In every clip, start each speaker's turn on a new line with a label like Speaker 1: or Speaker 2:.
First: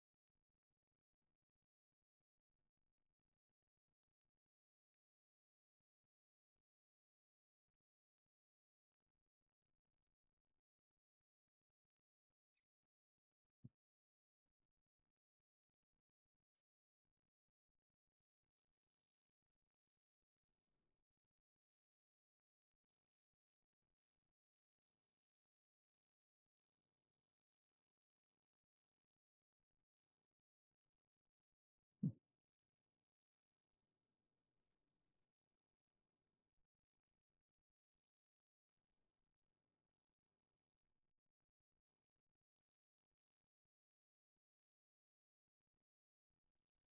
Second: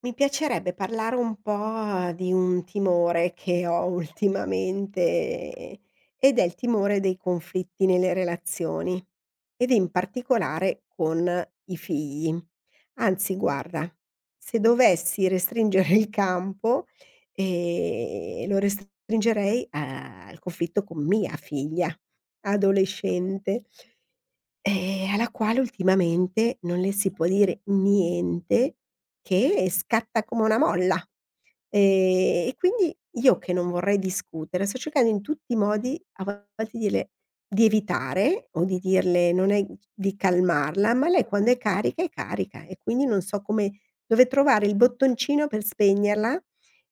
Speaker 1: Mi piacerebbe parlare un po' di un timore che ho ultimamente ed è il timore dei conflitti nelle relazioni ed in particolare con i figli. Anzi guarda, se dovessi restringere il campo, lo restringerei al conflitto con mia figlia adolescente. Alla quale ultimamente non le si può dire niente che scatta come una molla. E quindi io che non vorrei discutere, sto cercando in tutti i modi a volte di dirle di evitare o di dirle non è di calmarla, ma lei quando è carica e quindi non so come dove trovare il bottoncino per spegnerla,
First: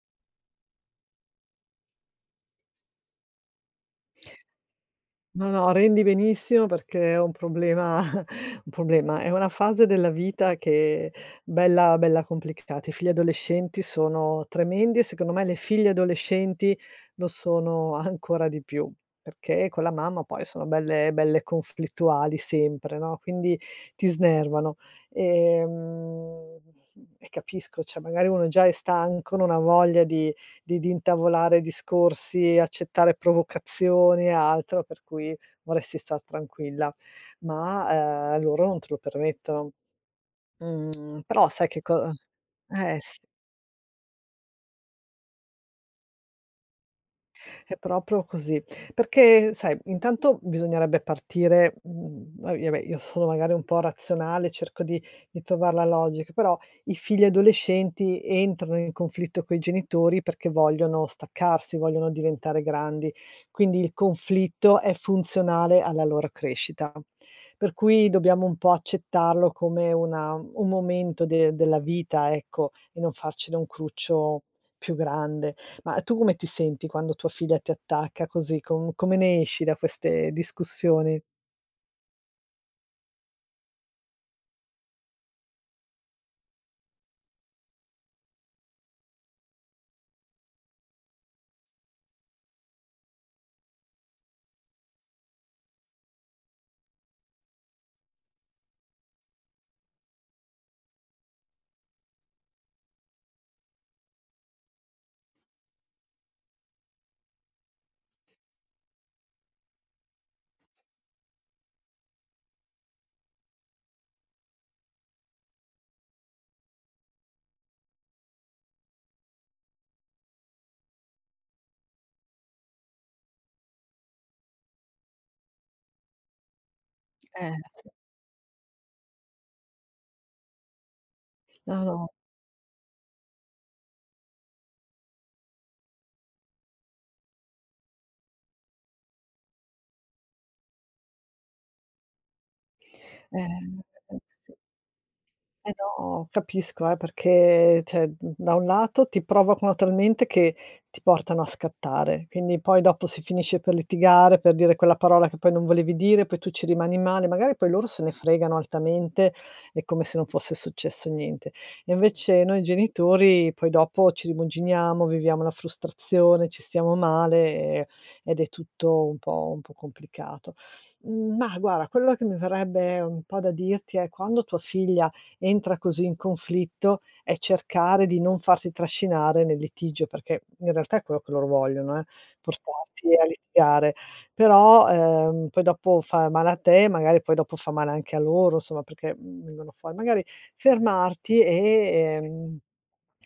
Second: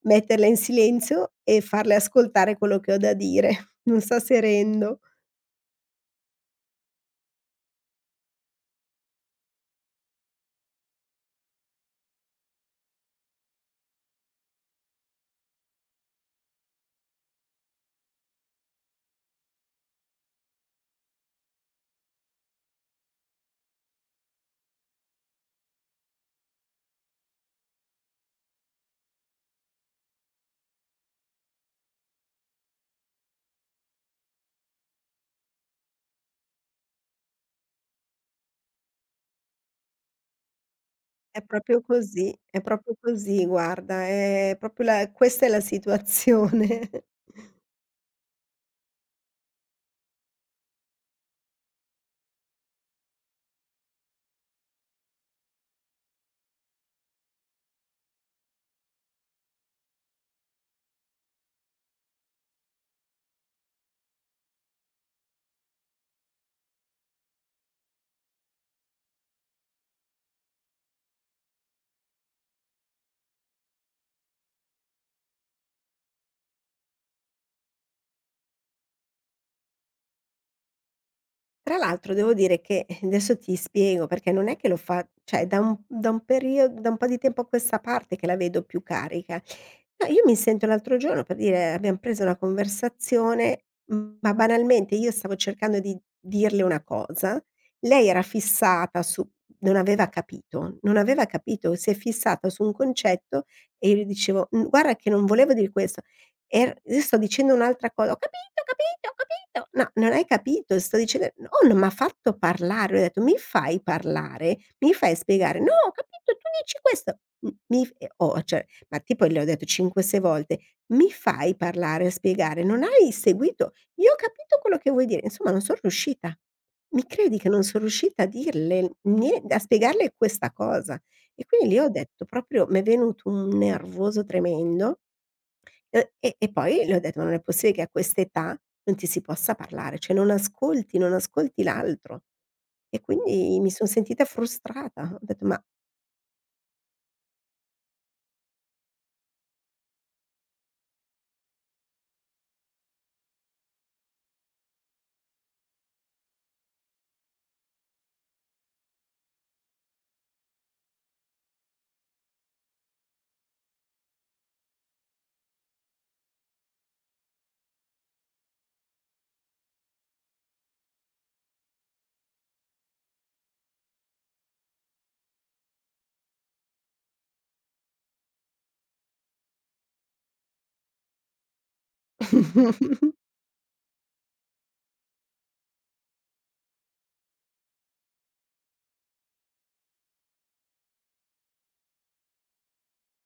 Speaker 1: metterla in silenzio e farle ascoltare quello che ho da dire. Non so se rendo.
Speaker 2: No, no, rendi benissimo perché è un problema un problema, è una fase della vita che è bella bella complicata. I figli adolescenti sono tremendi e secondo me le figlie adolescenti lo sono ancora di più, perché con la mamma poi sono belle belle conflittuali sempre, no, quindi ti snervano. Ehm, e capisco, cioè magari uno già è stanco, non ha voglia di di intavolare discorsi, accettare provocazioni e altro, per cui vorresti star tranquilla. Ma, loro non te lo permettono. Mhmm, però sai che co
Speaker 1: È proprio
Speaker 2: s
Speaker 1: così guarda, è proprio la questa è la situazione.
Speaker 2: È proprio così. Perché sai, intanto bisognerebbe partire, mhmm, va beh, io sono magari un po' razionale, cerco di trovar la logica, però i figli adolescenti entrano in conflitto coi genitori perché vogliono staccarsi, vogliono diventare grandi, quindi il conflitto è funzionale alla loro crescita. Per cui dobbiamo un po' accettarlo come una un momento de della vita, ecco, e non farcene un cruccio più grande. Ma tu come ti senti quando tua figlia ti attacca così? Come ne esci da queste discussioni?
Speaker 1: Tra l'altro devo dire che adesso ti spiego perché non è che lo fa cioè da un po' di tempo a questa parte che la vedo più carica. No, io mi sento l'altro giorno per dire abbiam preso una conversazione, ma banalmente io stavo cercando di dirle una cosa, lei era fissata su non aveva capito, si è fissata su un concetto e io le dicevo: "Mhmm, guarda che non volevo dir questo". Er Io sto dicendo un'altra cosa: "Ho capito, ho capito, ho capito". No, non hai capito, sto dicende no, non m'ha fatto parlare, ho detto: "Mi fai parlare, mi fai spiegare". "No, ho capito, tu dici questo". M mi f e ho cioè, ma tipo le ho detto 5, 6 volte: "Mi fai parlare, spiegare, non hai seguito, io ho capito quello che vuoi dire". Insomma, non son riuscita. Mi credi che non son
Speaker 2: Sì.
Speaker 1: riuscita a dirle nie a spiegarle questa cosa? E quindi lì
Speaker 2: No,
Speaker 1: ho
Speaker 2: no,
Speaker 1: detto proprio m'è venuto un nervoso tremendo. E poi le ho detto: "Ma non è possibile che a quest'età non ti si possa parlare, cioè non ascolti non ascolti l'altro". E quindi mi
Speaker 2: ehm,
Speaker 1: son sentita
Speaker 2: sì.
Speaker 1: frustrata. Ho detto: "Ma".
Speaker 2: Eh no, capisco, perché cioè, mhmm, da un lato ti provocano talmente che ti portano a scattare, quindi poi dopo si finisce per litigare, per dire quella parola che poi non volevi dire, poi tu ci rimani male, magari poi loro se ne fregano altamente, è come se non fosse successo niente. E invece noi genitori poi dopo ci rimuginiamo, viviamo la frustrazione, ci stiamo male, ed è tutto un po' complicato. Mhmm, ma guarda, quello che mi verrebbe un po' da dirti è: quando tua figlia entra così in conflitto è cercare di non farsi trascinare nel litigio, perché in realtà è quello che loro vogliono, portarti a litigare. Però, poi dopo fa male a te, magari poi dopo fa male anche a loro, insomma, perché, mhmm, vengono fuori magari fermarti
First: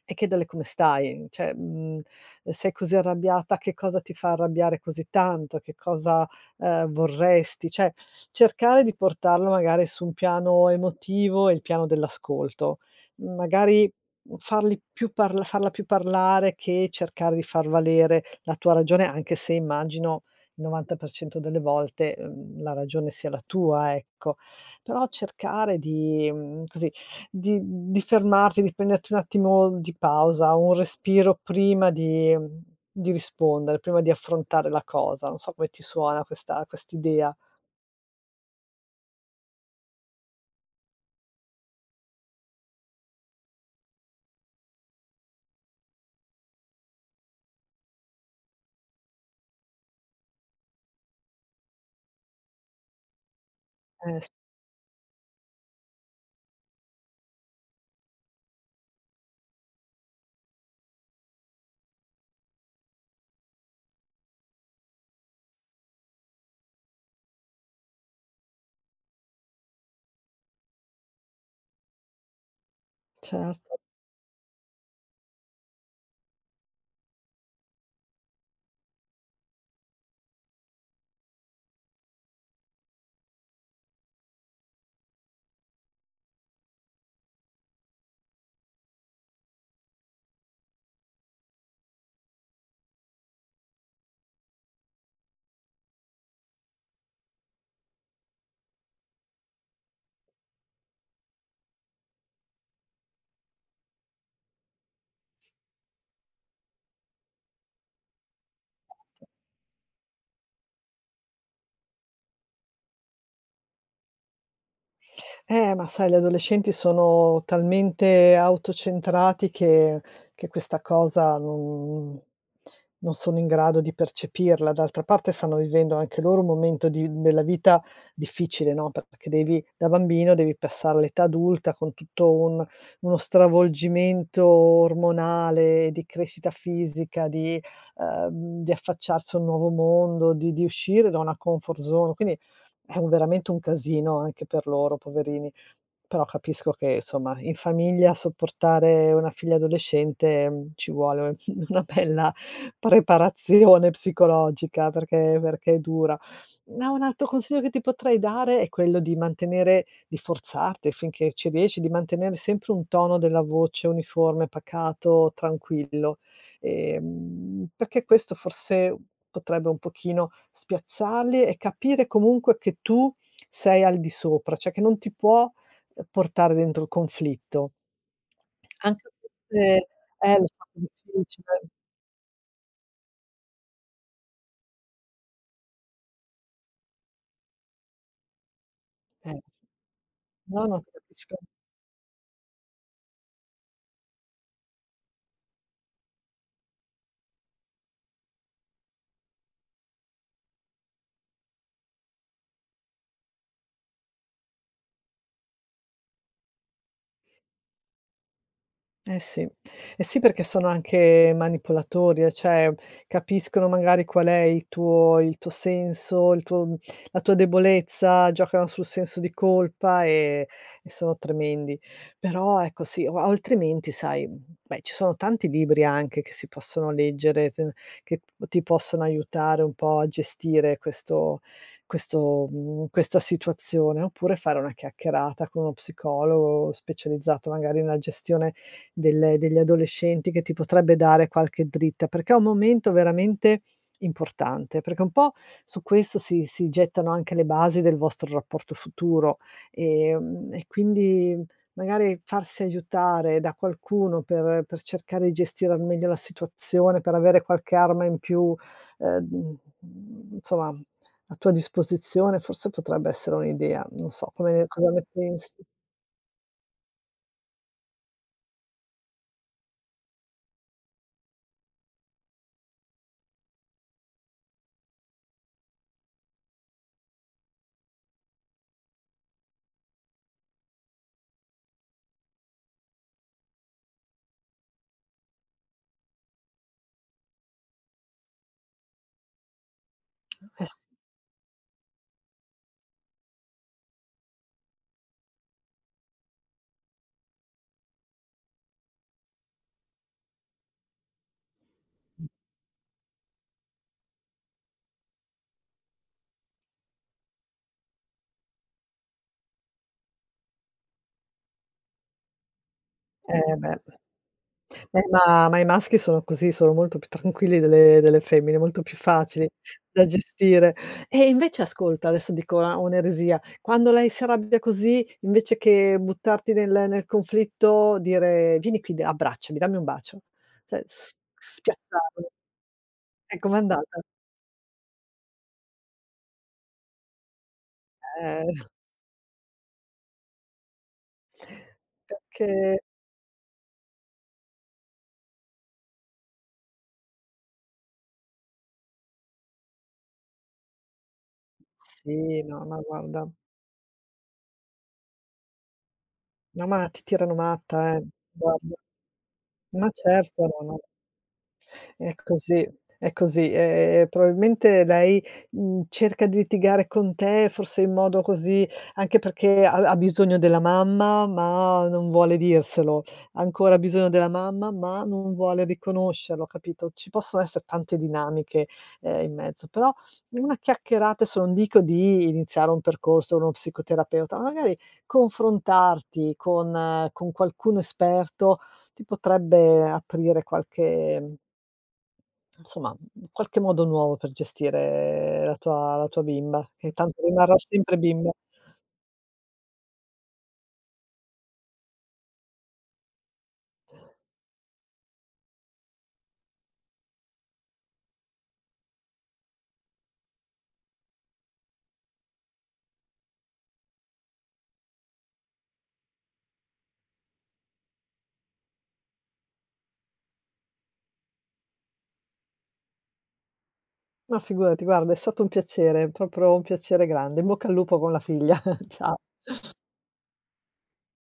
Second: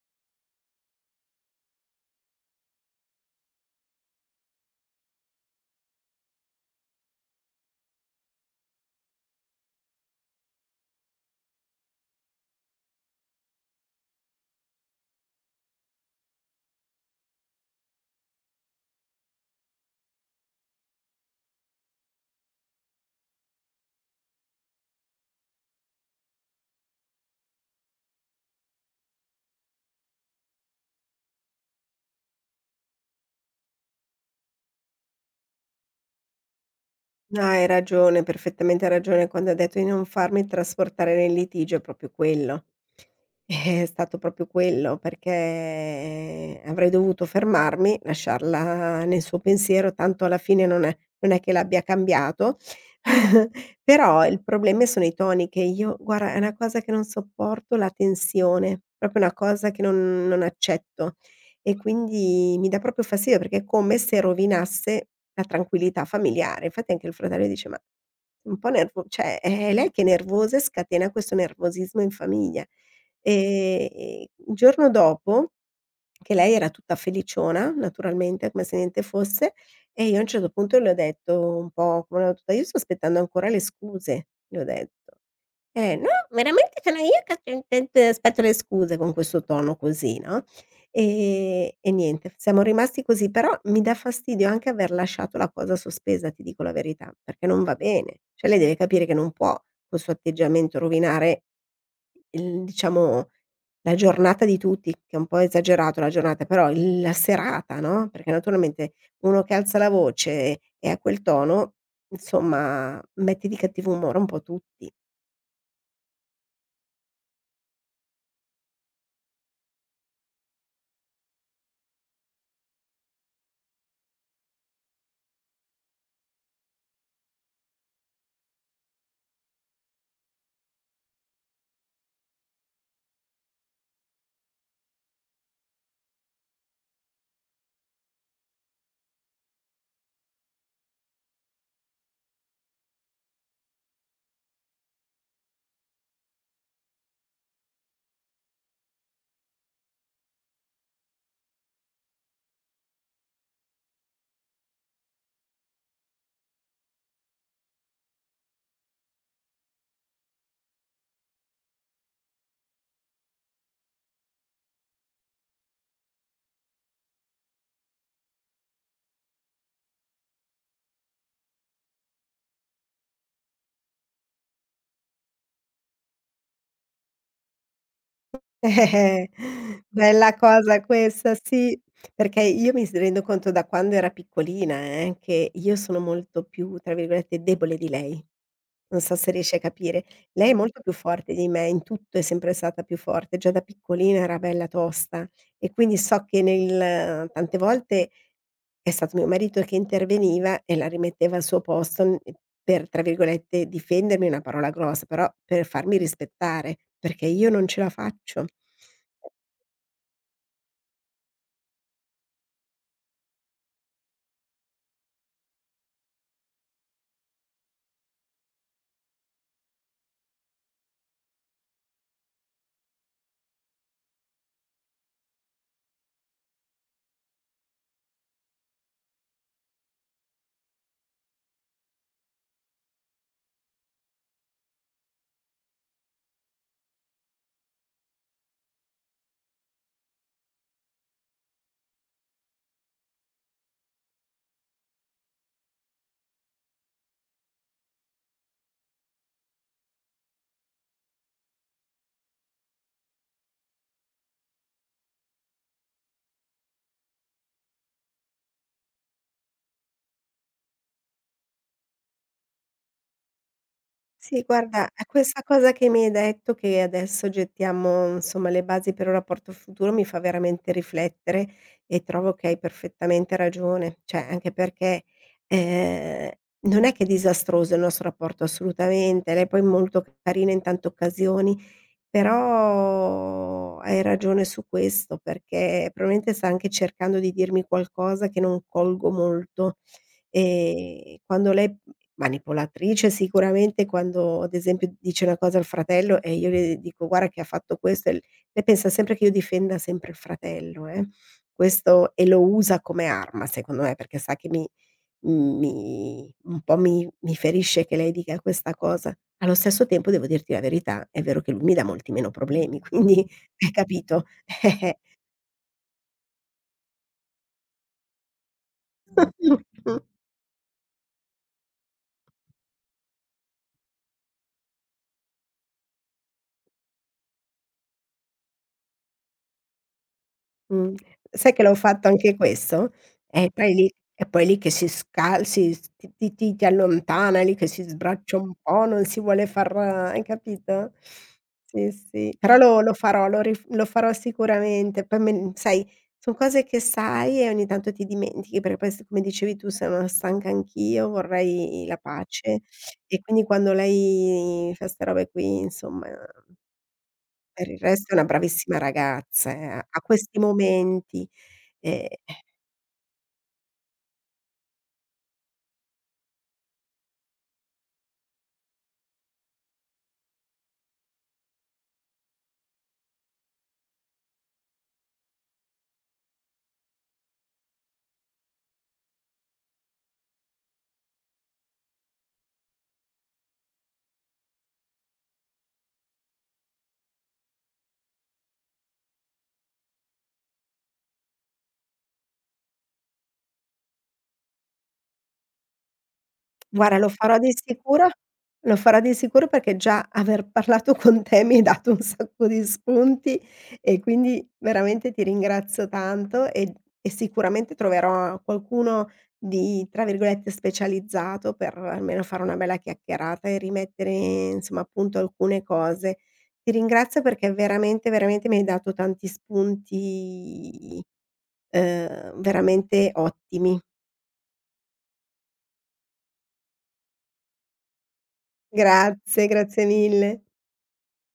Speaker 2: e chiederle come stai, cioè, mhmm, sei così arrabbiata, che cosa ti fa arrabbiare così tanto, che cosa, vorresti, cioè cercare di portarlo magari su un piano emotivo e il piano dell'ascolto. Magari farli più parl farla più parlare che cercare di far valere la tua ragione, anche se immagino il 90% delle volte, la ragione sia la tua, ecco. Però cercare di, mhmm, così di fermarti, di prenderti un attimo di pausa, un respiro prima di, mhmm, di rispondere, prima di affrontare la cosa. Non so come ti suona questa quest'idea.
Speaker 1: No, hai ragione, perfettamente ragione quando hai detto di non farmi trasportare nel litigio, è proprio quello. È stato proprio quello, perché avrei dovuto fermarmi, lasciarla nel suo pensiero, tanto alla fine non è che l'abbia cambiato, però
Speaker 2: S
Speaker 1: il problema sono i toni che io guarda, è una cosa che non sopporto la tensione, proprio una cosa che non accetto e quindi mi dà proprio fastidio perché è come se rovinasse la tranquillità familiare. Infatti anche il fratello dice: "Ma un po' nervo cioè è lei che è nervosa e scatena questo nervosismo in famiglia".
Speaker 2: cer
Speaker 1: Il giorno dopo, che lei era tutta feliciona, naturalmente, come se niente fosse, e io a un certo punto le ho detto un po' come una battuta: "Io sto aspettando ancora le scuse", le ho detto. No, veramente ce n'ho io che aspetto le scuse con questo tono così, no, e niente, siamo rimasti così, però mi dà fastidio anche aver lasciato la cosa sospesa, ti dico la verità, perché non va bene. Cioè lei deve capire che non può col suo atteggiamento rovinare il diciamo, la giornata di tutti, che è un po' esagerato la giornata, però il la serata, no, perché naturalmente uno che alza la voce e ha quel tono, insomma, mette di cattivo umore un po' tutti.
Speaker 2: Ma sai, gli adolescenti sono talmente autocentrati che questa cosa non sono in grado di percepirla. D'altra parte stanno vivendo anche loro un momento di della vita difficile, no, perché devi da bambino devi passare all'età adulta con tutto un uno stravolgimento ormonale, di crescita fisica, di affacciarsi a un nuovo mondo, di uscire da una comfort zone. Quindi è un veramente un casino anche per loro, poverini. Però capisco che insomma in famiglia sopportare una figlia adolescente, mhmm, ci vuole una bella preparazione psicologica perché è dura. No, un altro consiglio che ti potrei dare è quello di mantenere di forzarti finché ci riesci, di mantenere sempre un tono della voce uniforme, pacato, tranquillo. Perché questo forse potrebbe un pochino spiazzarli e capire comunque che tu sei al di sopra, cioè che non ti può, portare dentro il conflitto. Anche queste,
Speaker 1: Bella
Speaker 2: eh, lo so che è
Speaker 1: cosa questa,
Speaker 2: difficile.
Speaker 1: sì, perché io mi s rendo conto da quando era piccolina, che io sono molto più, tra virgolette, "debole" di lei. Non so se
Speaker 2: Eh.
Speaker 1: riesci a capire. Lei è
Speaker 2: No, no,
Speaker 1: molto
Speaker 2: ti
Speaker 1: più forte
Speaker 2: capisco.
Speaker 1: di me, in tutto è sempre stata più forte, già da piccolina era bella tosta e quindi so che nel tante volte è stato mio marito che interveniva e la rimetteva al suo posto n per, tra virgolette, "difendermi" è una parola grossa, però per farmi rispettare, perché io non ce la faccio.
Speaker 2: Eh sì. Eh sì, perché sono anche manipolatori, cioè capiscono magari qual è il tuo senso, il tuo la tua debolezza, giocano sul senso di colpa e sono tremendi. Però ecco sì, o altrimenti sai, beh, ci sono tanti libri anche che si possono leggere, t che ti possono aiutare un po' a gestire questo mhmm, questa situazione, oppure fare una chiacchierata con uno psicologo specializzato magari nella gestione del degli adolescenti che ti potrebbe dare qualche dritta, perché è un momento veramente importante, perché un po' su questo si gettano anche le basi del vostro rapporto futuro, e quindi magari farsi aiutare da qualcuno per cercare di gestire al meglio la situazione, per avere qualche arma in più, ehm, insomma a tua disposizione, forse potrebbe essere un'idea. Non so
Speaker 1: Sì,
Speaker 2: come
Speaker 1: guarda,
Speaker 2: cosa ne
Speaker 1: a questa
Speaker 2: pensi.
Speaker 1: cosa che mi hai detto, che adesso gettiamo, insomma, le basi per un rapporto futuro, mi fa veramente riflettere e trovo che hai perfettamente ragione. Cioè, anche perché, ehm, non è che è disastroso il nostro rapporto, assolutamente. Lei poi è molto carina in tante occasioni però hai ragione su questo, perché probabilmente sta anche cercando di dirmi qualcosa che non colgo molto.
Speaker 2: S
Speaker 1: Quando lei manipolatrice sicuramente, quando ad esempio dice una cosa al fratello e io le dico: "Guarda che ha fatto questo" e l lei pensa sempre che io difenda sempre il fratello, eh. Questo e lo usa come arma secondo me, perché sa che mi Mhmm, mi un po' mi mi ferisce che lei dica questa cosa. Allo stesso tempo devo dirti la verità, è vero che lui mi dà molti meno problemi, quindi
Speaker 2: Eh
Speaker 1: hai
Speaker 2: beh.
Speaker 1: capito?
Speaker 2: Ma i maschi sono così, sono molto più tranquilli delle femmine, molto più facili
Speaker 1: Eh.
Speaker 2: da gestire. E invece ascolta, adesso dico una un'eresia, quando lei si arrabbia così, invece che buttarti nel conflitto, dire: "Vieni qui, d abbracciami, dammi un bacio." Cioè,
Speaker 1: Mh.
Speaker 2: s
Speaker 1: Sai che l'ho fatto
Speaker 2: spiazzarlo.
Speaker 1: anche questo? E
Speaker 2: Com'è
Speaker 1: poi lì
Speaker 2: andata?
Speaker 1: che si scal si s ti allontana, lì che si sbraccia un
Speaker 2: Eh.
Speaker 1: po', non si vuole far hai capito? Sì, sì. Però
Speaker 2: Perché
Speaker 1: lo farò, lo farò sicuramente. Poi me sai, son cose che sai e ogni tanto ti dimentichi, perché poi s come dicevi tu, sono stanca anch'io, vorrei la
Speaker 2: Sì,
Speaker 1: pace
Speaker 2: no, ma
Speaker 1: e
Speaker 2: guarda,
Speaker 1: quindi quando lei fa 'ste robe qui, insomma
Speaker 2: no, ma ti tirano
Speaker 1: per il
Speaker 2: matta,
Speaker 1: resto è una
Speaker 2: guarda.
Speaker 1: bravissima ragazza,
Speaker 2: Ma
Speaker 1: ha questi
Speaker 2: certo, no, no,
Speaker 1: momenti. Ehm,
Speaker 2: è così, è così. Probabilmente lei, mhmm, cerca di litigare con te forse in modo così anche perché ha bisogno della mamma, ma non vuole dirselo. Ha ancora bisogno della mamma, ma non vuole riconoscerlo, capito? Ci possono essere tante dinamiche, in mezzo, però una chiacchierata, adesso non dico di iniziare un percorso, con uno psicoterapeuta, ma magari confrontarti con, con qualcuno esperto ti potrebbe aprire qualche insomma, mhmm, qualche modo nuovo per gestire la tua bimba, che
Speaker 1: Guarda, lo
Speaker 2: tanto
Speaker 1: farò di
Speaker 2: rimarrà sempre
Speaker 1: sicuro,
Speaker 2: bimba.
Speaker 1: lo farò di sicuro perché già aver parlato con te mi hai dato un sacco di spunti e quindi veramente ti ringrazio tanto e sicuramente troverò qualcuno di, tra virgolette, "specializzato" per almeno fare una bella chiacchierata e rimettere, insomma, a punto alcune cose. Ti ringrazio perché veramente, veramente mi hai dato tanti spunti, veramente ottimi.
Speaker 2: Ma figurati, guarda, è stato un piacere, proprio un piacere grande. In bocca al lupo con la figlia. Cia
Speaker 1: Grazie, grazie mille.